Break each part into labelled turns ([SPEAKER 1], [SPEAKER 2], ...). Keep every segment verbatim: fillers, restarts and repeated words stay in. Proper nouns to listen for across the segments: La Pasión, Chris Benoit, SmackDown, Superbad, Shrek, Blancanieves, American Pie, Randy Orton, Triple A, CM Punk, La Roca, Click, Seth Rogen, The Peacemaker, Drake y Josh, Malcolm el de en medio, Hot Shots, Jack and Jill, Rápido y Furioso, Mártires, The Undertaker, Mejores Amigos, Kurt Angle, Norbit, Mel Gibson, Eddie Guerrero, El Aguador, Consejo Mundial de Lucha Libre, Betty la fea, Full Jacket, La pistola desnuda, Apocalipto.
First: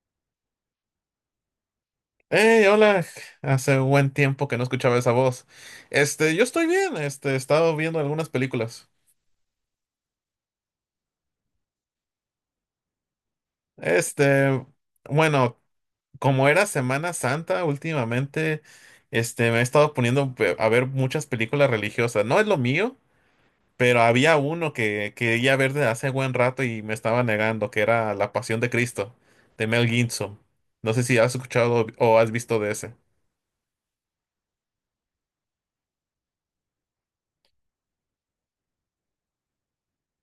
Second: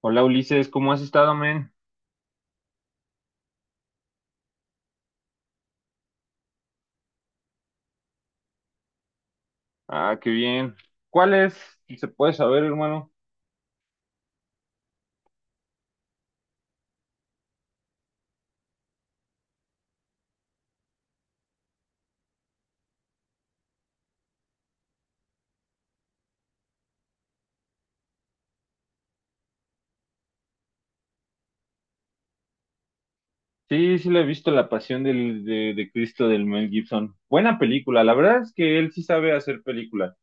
[SPEAKER 1] Hola Ulises, ¿cómo has estado, men?
[SPEAKER 2] Hey, hola. Hace un buen tiempo que no escuchaba esa voz. Este, yo estoy bien. Este, he estado viendo algunas películas.
[SPEAKER 1] Ah, qué bien. ¿Cuál es? ¿Se puede saber, hermano?
[SPEAKER 2] Este, bueno, Como era Semana Santa últimamente, este, me he estado poniendo ve- a ver muchas películas religiosas. No es lo mío, pero había uno que quería ver desde hace buen rato y me estaba negando, que era La Pasión de Cristo, de Mel Gibson. No sé si has escuchado o has visto de ese.
[SPEAKER 1] Sí, sí, le he visto La Pasión del, de, de Cristo del Mel Gibson. Buena película, la verdad es que él sí sabe hacer películas.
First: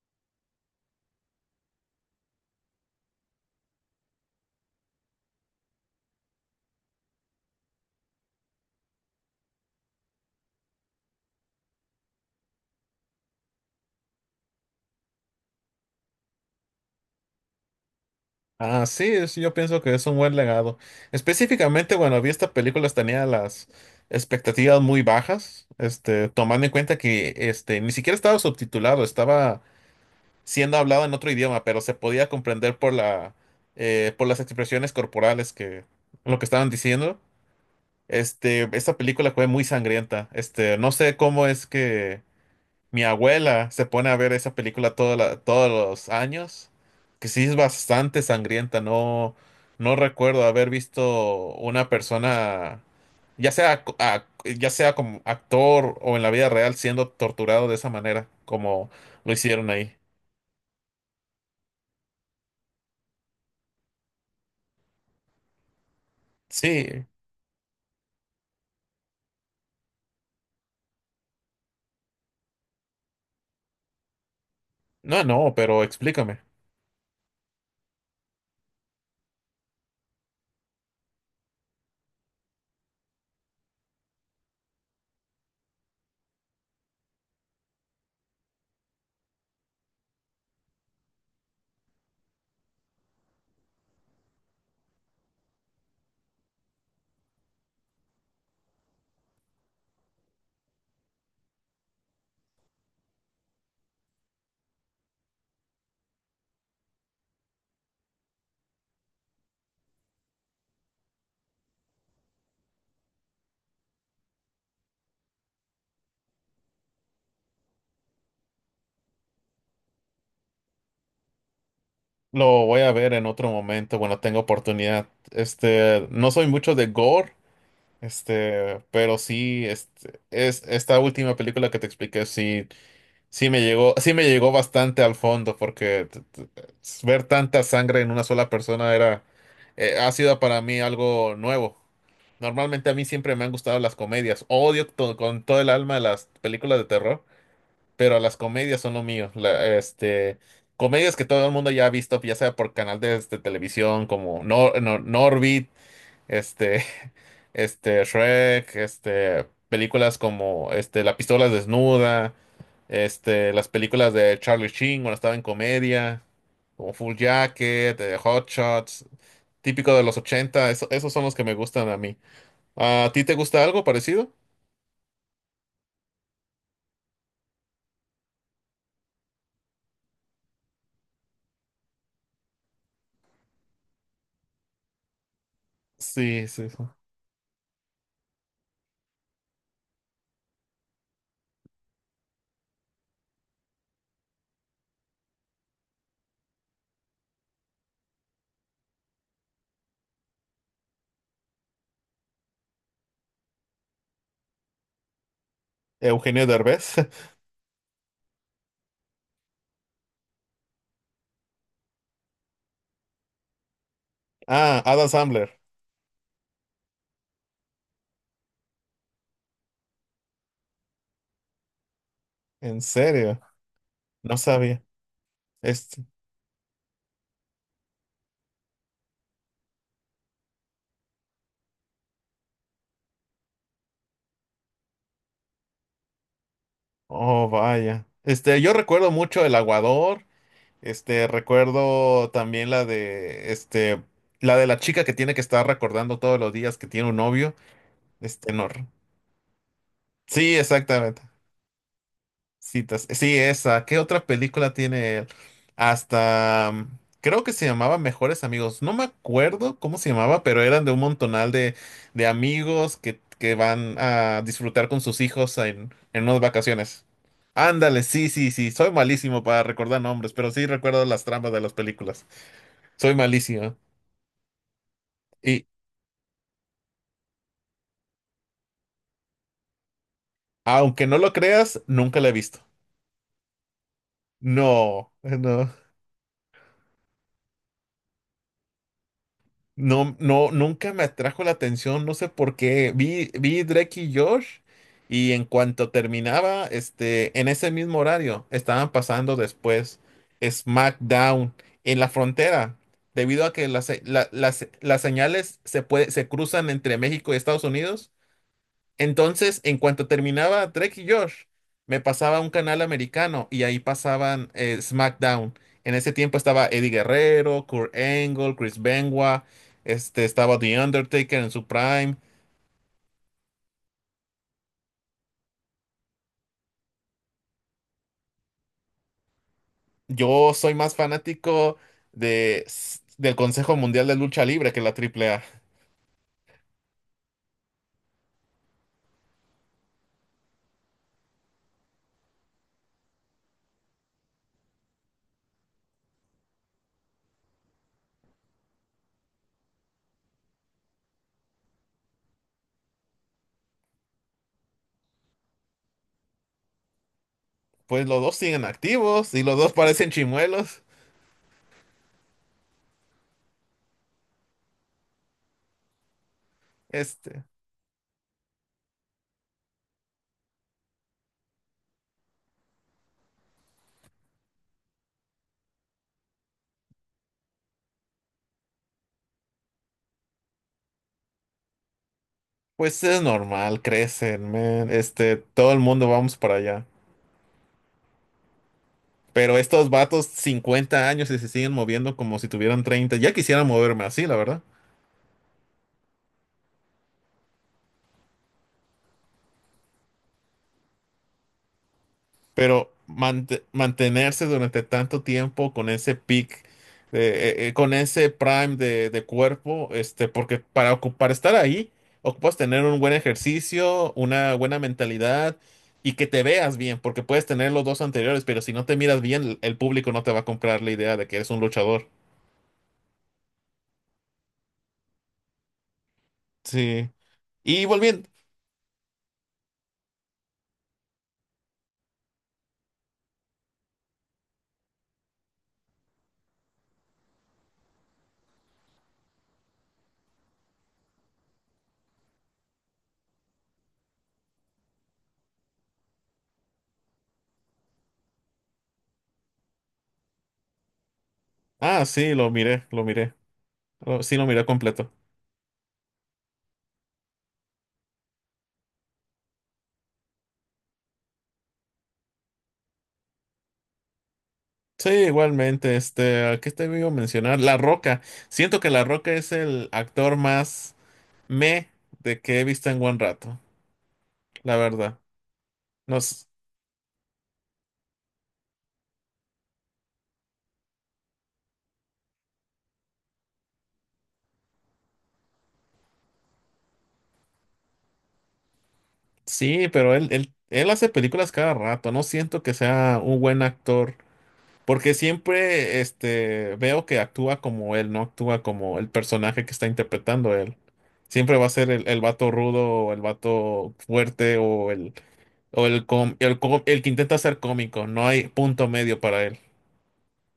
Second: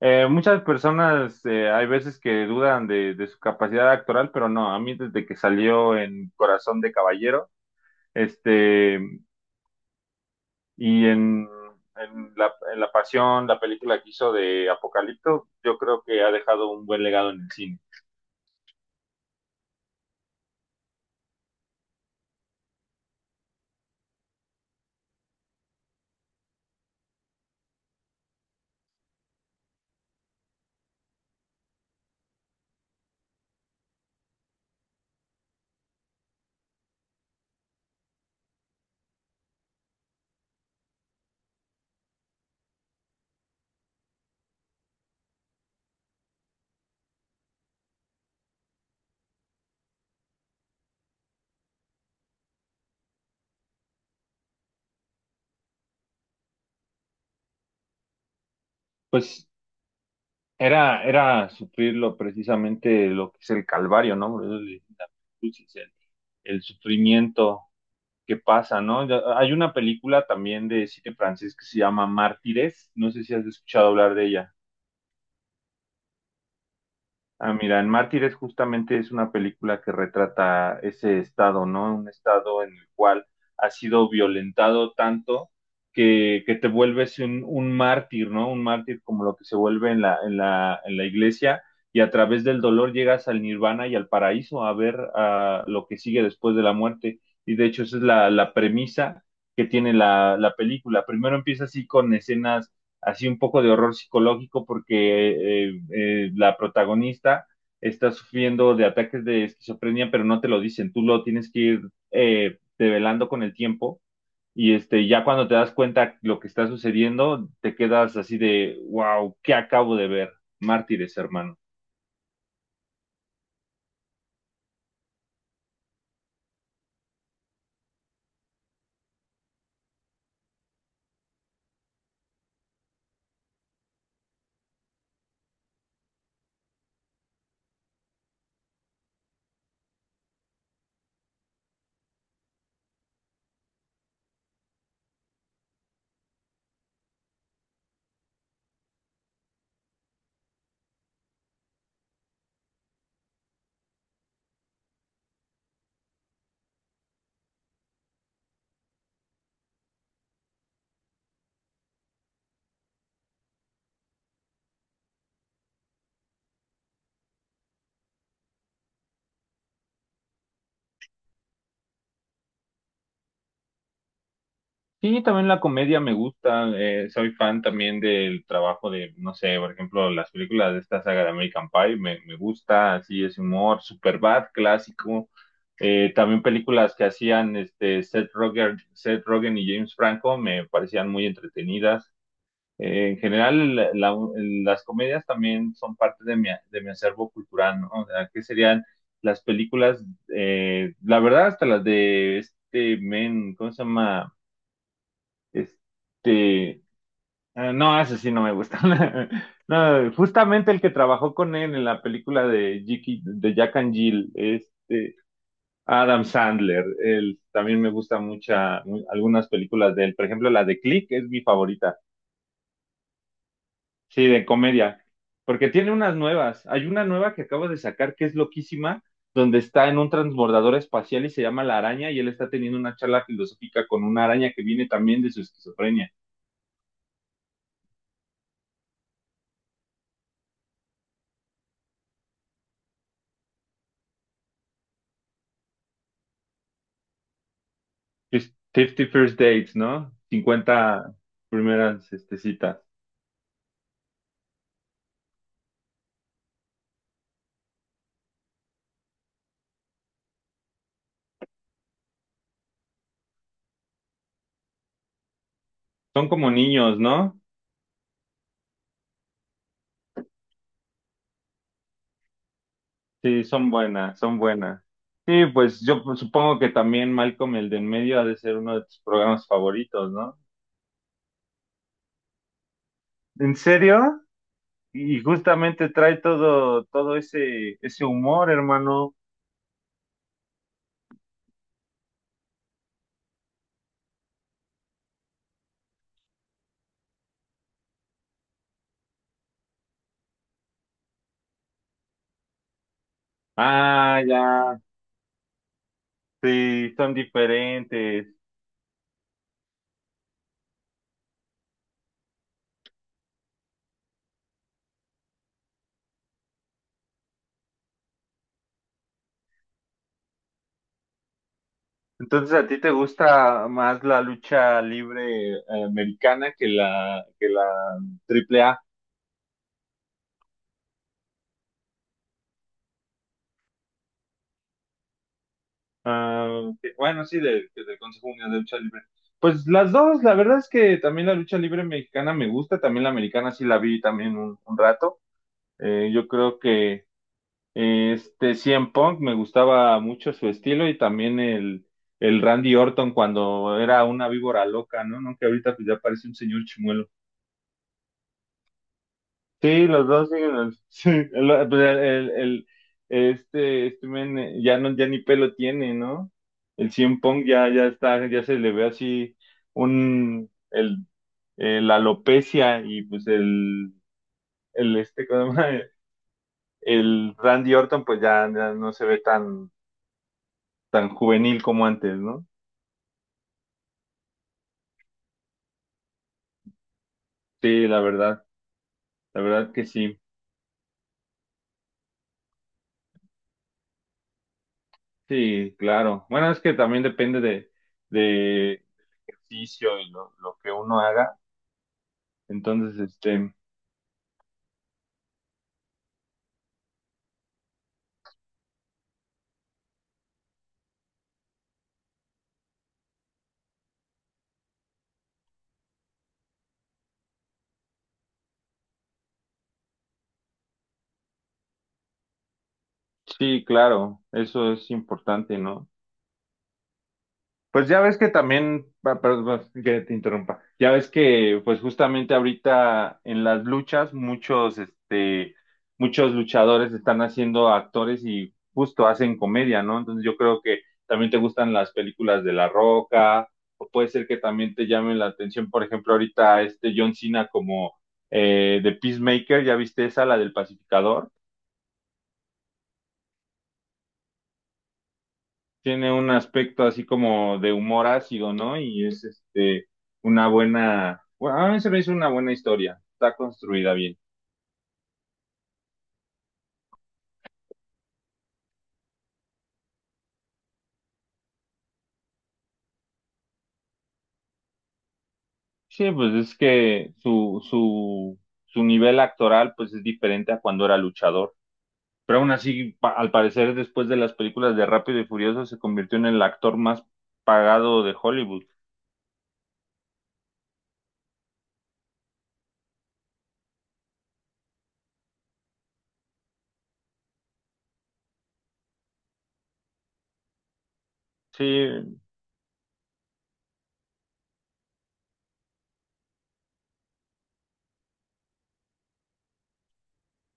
[SPEAKER 1] Eh, muchas personas eh, hay veces que dudan de, de su capacidad actoral, pero no, a mí desde que salió en Corazón de Caballero, este, y en, en la, en La Pasión, la película que hizo de Apocalipto, yo creo que ha dejado un buen legado en el cine.
[SPEAKER 2] Ah, sí, sí, yo pienso que es un buen legado. Específicamente, bueno, vi esta película, tenía las expectativas muy bajas, este, tomando en cuenta que este, ni siquiera estaba subtitulado, estaba siendo hablado en otro idioma, pero se podía comprender por la, eh, por las expresiones corporales que lo que estaban diciendo. Este, esta película fue muy sangrienta. Este, no sé cómo es que mi abuela se pone a ver esa película toda la- todos los años, que sí es bastante sangrienta. No, no recuerdo haber visto una persona, ya sea, co- a- ya sea como actor o en la vida real, siendo torturado de esa manera, como lo
[SPEAKER 1] Pues
[SPEAKER 2] hicieron ahí.
[SPEAKER 1] era, era sufrirlo precisamente lo que es el calvario, ¿no? Por eso le dicen la cruz, es el, el
[SPEAKER 2] Sí,
[SPEAKER 1] sufrimiento que pasa, ¿no? Ya, hay una película también de cine francés que se llama Mártires, no sé si has escuchado hablar de ella.
[SPEAKER 2] no, no, pero explícame.
[SPEAKER 1] Ah, mira, en Mártires justamente es una película que retrata ese estado, ¿no? Un estado en el cual has sido violentado tanto que, que te vuelves un, un mártir, ¿no? Un mártir como lo que se vuelve en la, en la, en la iglesia y a través del dolor llegas al nirvana y al paraíso a ver ah, lo que sigue después de la muerte. Y de hecho esa es la, la premisa que tiene la, la película. Primero empieza así con escenas así un poco de horror psicológico porque eh, eh, la protagonista está sufriendo de ataques de esquizofrenia, pero no te lo dicen, tú lo tienes que ir eh, develando con el tiempo y este, ya cuando te das cuenta lo que está sucediendo, te quedas así de, wow, ¿qué acabo de ver? Mártires, hermano.
[SPEAKER 2] Lo voy a ver en otro momento. Bueno, tengo oportunidad. Este, no soy mucho de gore, este, pero sí, este, es esta última película que te expliqué, sí. Sí me llegó, sí me llegó bastante al fondo porque t- t- ver tanta sangre en una sola persona era, eh, ha sido para mí algo nuevo. Normalmente a mí siempre me han gustado las comedias. Odio to- con todo el alma las películas de terror, pero las comedias son lo mío. La- este, comedias que todo el mundo ya ha visto, ya sea por canal de, este, televisión como Nor- Nor- Norbit, este, este Shrek, este películas como este La pistola desnuda, este las películas de Charlie Sheen cuando estaba en comedia, como Full Jacket, eh, Hot Shots, típico de los ochenta, eso- esos son los que me gustan a mí. ¿A ti te gusta algo parecido?
[SPEAKER 1] Sí, también la comedia me gusta. Eh, soy fan también del trabajo de, no sé, por ejemplo, las películas de esta saga de American Pie me, me gusta, así es humor, Superbad, clásico. Eh, también
[SPEAKER 2] Sí, sí, sí.
[SPEAKER 1] películas que hacían este, Seth Rogen, Seth Rogen y James Franco me parecían muy entretenidas. Eh, en general, la- la- las comedias también son parte de mi, de mi acervo cultural, ¿no? O sea, ¿qué serían las películas? Eh, la verdad, hasta las de este men, ¿cómo se llama?
[SPEAKER 2] Eugenio
[SPEAKER 1] Este,
[SPEAKER 2] Derbez.
[SPEAKER 1] eh, no, ese sí no me gusta. No, justamente el que trabajó con él en la película de, Jiki- de Jack and Jill,
[SPEAKER 2] Ah, Adam
[SPEAKER 1] este,
[SPEAKER 2] Sandler.
[SPEAKER 1] Adam Sandler, él también me gusta mucha, mu- algunas películas de él. Por ejemplo, la de Click es mi favorita.
[SPEAKER 2] En serio,
[SPEAKER 1] Sí,
[SPEAKER 2] no
[SPEAKER 1] de
[SPEAKER 2] sabía.
[SPEAKER 1] comedia. Porque tiene
[SPEAKER 2] Este,
[SPEAKER 1] unas nuevas. Hay una nueva que acabo de sacar que es loquísima, donde está en un transbordador espacial y se llama La Araña, y él está teniendo una charla filosófica con una araña que viene también de su esquizofrenia.
[SPEAKER 2] oh, vaya. Este, yo recuerdo mucho El Aguador. Este, recuerdo también la de, este, la de la chica que tiene que estar recordando todos los días que tiene un novio.
[SPEAKER 1] Fif-
[SPEAKER 2] Este, no. re-
[SPEAKER 1] fifty First Dates, ¿no?
[SPEAKER 2] Sí,
[SPEAKER 1] Cincuenta
[SPEAKER 2] exactamente.
[SPEAKER 1] primeras este, citas.
[SPEAKER 2] Citas. Sí, esa. ¿Qué otra película tiene él? Hasta, mm, creo que se llamaba Mejores Amigos. No me acuerdo cómo se llamaba, pero eran de un montonal de, de amigos que, que van a disfrutar con sus hijos en, en
[SPEAKER 1] Son
[SPEAKER 2] unas
[SPEAKER 1] como niños,
[SPEAKER 2] vacaciones.
[SPEAKER 1] ¿no?
[SPEAKER 2] Ándale, sí, sí, sí. Soy malísimo para recordar nombres, pero sí recuerdo las tramas de las películas. Soy
[SPEAKER 1] Sí, son
[SPEAKER 2] malísimo.
[SPEAKER 1] buenas, son buenas. Sí,
[SPEAKER 2] Y
[SPEAKER 1] pues yo pues, supongo que también Malcolm el de en medio ha de ser uno de tus programas favoritos, ¿no?
[SPEAKER 2] aunque no lo creas, nunca la he visto.
[SPEAKER 1] ¿En serio?
[SPEAKER 2] No,
[SPEAKER 1] Y
[SPEAKER 2] no,
[SPEAKER 1] justamente trae todo, todo ese, ese humor, hermano.
[SPEAKER 2] no, no, nunca me atrajo la atención, no sé por qué. Vi, vi Drake y Josh y en cuanto terminaba, este, en ese mismo horario, estaban pasando después SmackDown en la frontera, debido a que las, se-
[SPEAKER 1] Ah,
[SPEAKER 2] la-
[SPEAKER 1] ya,
[SPEAKER 2] las, las señales se puede, se cruzan
[SPEAKER 1] sí,
[SPEAKER 2] entre
[SPEAKER 1] son
[SPEAKER 2] México y Estados Unidos.
[SPEAKER 1] diferentes.
[SPEAKER 2] Entonces, en cuanto terminaba Drake y Josh, me pasaba a un canal americano y ahí pasaban eh, SmackDown. En ese tiempo estaba Eddie Guerrero, Kurt Angle, Chris Benoit, este, estaba The Undertaker en su prime.
[SPEAKER 1] Entonces, ¿a ti te gusta más la lucha libre eh, americana que la, que la A. A A?
[SPEAKER 2] Yo soy más fanático de, s- del Consejo Mundial de Lucha Libre que la Triple A.
[SPEAKER 1] Ah, ok. Bueno, sí, del, del Consejo Mundial de Lucha Libre. Pues las dos, la verdad es que también la lucha libre mexicana me gusta, también la americana sí la vi también un, un rato. Eh, yo creo que eh, este C M Punk me gustaba mucho su estilo y también el, el Randy Orton cuando era una víbora loca, ¿no? ¿No? Que ahorita pues ya parece un señor chimuelo.
[SPEAKER 2] Pues los dos siguen activos y los dos
[SPEAKER 1] Sí, los
[SPEAKER 2] parecen
[SPEAKER 1] dos siguen. Al-
[SPEAKER 2] chimuelos.
[SPEAKER 1] Sí, el, pues, el- el- este, este men eh, ya no, ya ni pelo tiene, ¿no? El C M
[SPEAKER 2] Este,
[SPEAKER 1] Punk ya, ya está, ya se le ve así un, el, eh, la alopecia y pues el, el este, ¿cómo se llama? El Randy Orton pues ya, ya no se ve tan, tan juvenil como antes, ¿no?
[SPEAKER 2] pues es normal, crecen, man. Este, todo el mundo vamos para allá.
[SPEAKER 1] Sí, la verdad, la
[SPEAKER 2] Pero
[SPEAKER 1] verdad que
[SPEAKER 2] estos
[SPEAKER 1] sí.
[SPEAKER 2] vatos, cincuenta años y se siguen moviendo como si tuvieran treinta. Ya quisiera moverme así, la verdad.
[SPEAKER 1] Sí, claro. Bueno, es que también depende de, de del ejercicio y lo, lo que uno haga.
[SPEAKER 2] Pero
[SPEAKER 1] Entonces, este,
[SPEAKER 2] mante- mantenerse durante tanto tiempo con ese peak, eh, eh, eh, con ese prime de, de cuerpo, este, porque para, ocu- para estar ahí, ocupas tener un buen ejercicio, una buena mentalidad y que te veas bien, porque puedes tener los dos anteriores, pero si no te miras bien, el público no te va a comprar la idea de que eres un luchador.
[SPEAKER 1] sí, claro, eso es importante, ¿no?
[SPEAKER 2] Sí. Y
[SPEAKER 1] Pues ya ves que
[SPEAKER 2] volviendo.
[SPEAKER 1] también, pa- perdón, que te interrumpa, ya ves que pues justamente ahorita en las luchas muchos, este, muchos luchadores están haciendo actores y justo hacen comedia, ¿no? Entonces yo creo que también te gustan las películas de La Roca, o puede ser que también te llamen la atención, por ejemplo, ahorita este John Cena como eh, The Peacemaker, ¿ya viste esa, la del pacificador?
[SPEAKER 2] Ah, sí, lo miré, lo miré. Lo- Sí, lo miré completo.
[SPEAKER 1] Tiene un aspecto así como de humor ácido, ¿no? Y es este una buena, bueno, a mí se me hizo una buena historia, está construida bien.
[SPEAKER 2] Sí, igualmente, este, ¿a qué te iba a mencionar? La Roca. Siento que La Roca es el actor más me de que he visto en buen rato, la verdad.
[SPEAKER 1] Sí,
[SPEAKER 2] No,
[SPEAKER 1] pues
[SPEAKER 2] s-
[SPEAKER 1] es que su, su, su nivel actoral pues es diferente a cuando era luchador. Pero aún así, pa- al parecer, después de las películas de Rápido y Furioso, se convirtió en el actor más pagado de Hollywood.
[SPEAKER 2] Sí, pero él, él, él hace películas cada rato. No siento que sea un buen actor, porque siempre, este, veo que actúa como él, no actúa como el personaje que está interpretando él. Siempre va a ser el, el
[SPEAKER 1] Sí,
[SPEAKER 2] vato rudo, o el vato fuerte, o el, o el, com- el, com- el que intenta ser cómico. No hay punto medio para él.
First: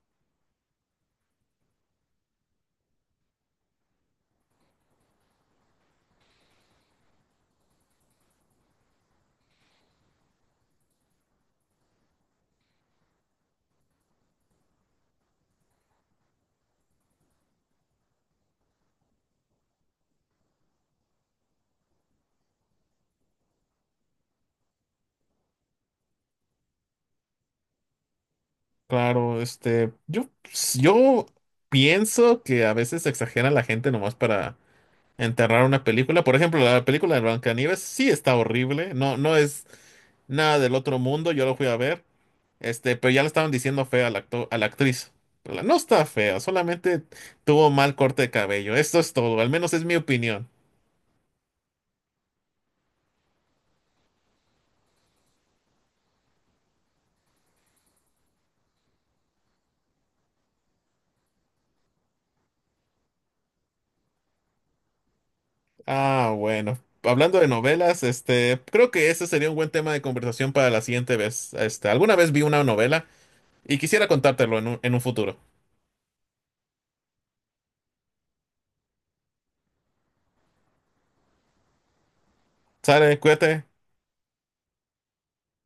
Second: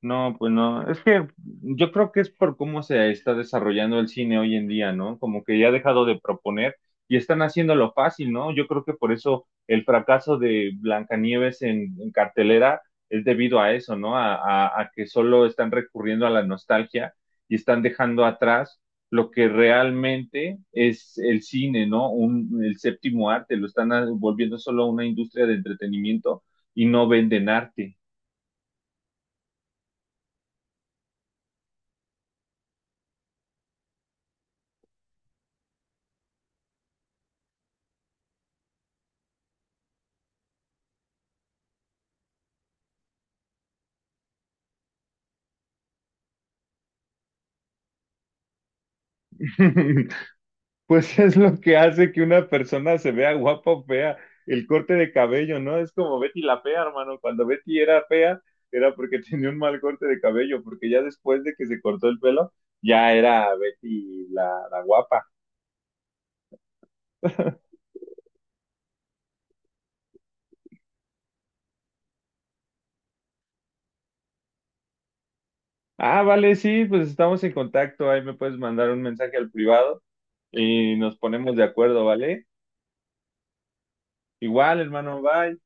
[SPEAKER 1] no, pues no. Es que yo creo que es por cómo se está desarrollando el cine hoy en día, ¿no? Como que ya ha dejado de proponer y están haciéndolo fácil, ¿no? Yo creo que por eso el fracaso de Blancanieves en, en cartelera es debido a eso, ¿no? A, a- a que solo están recurriendo a la nostalgia y están dejando atrás lo que realmente es el cine, ¿no? Un, el séptimo arte, lo están ah, volviendo solo una industria de entretenimiento y no venden arte.
[SPEAKER 2] Claro, este, yo, pues, yo pienso que a veces exagera la gente nomás para enterrar una película. Por ejemplo, la película de Blancanieves sí está horrible, no, no es nada del otro mundo, yo lo fui a ver, este, pero ya le estaban diciendo fea al acto- a la actriz. Pero la- no está fea, solamente tuvo mal corte de cabello. Esto es todo, al menos es mi opinión.
[SPEAKER 1] Pues es lo que hace que una persona se vea guapa o fea, el corte de cabello, ¿no? Es como Betty la fea, hermano. Cuando Betty era fea, era porque tenía un mal corte de cabello, porque ya después de que se cortó el pelo, ya era Betty la, la guapa.
[SPEAKER 2] Ah, bueno. Hablando de novelas, este, creo que ese sería un buen tema de conversación para la siguiente vez. Este, alguna vez vi una novela y quisiera contártelo en un, en un futuro.
[SPEAKER 1] Ah, vale, sí, pues estamos en contacto. Ahí me puedes mandar un mensaje al privado y nos ponemos de acuerdo, ¿vale?
[SPEAKER 2] Sale, cuídate.
[SPEAKER 1] Igual, hermano, bye.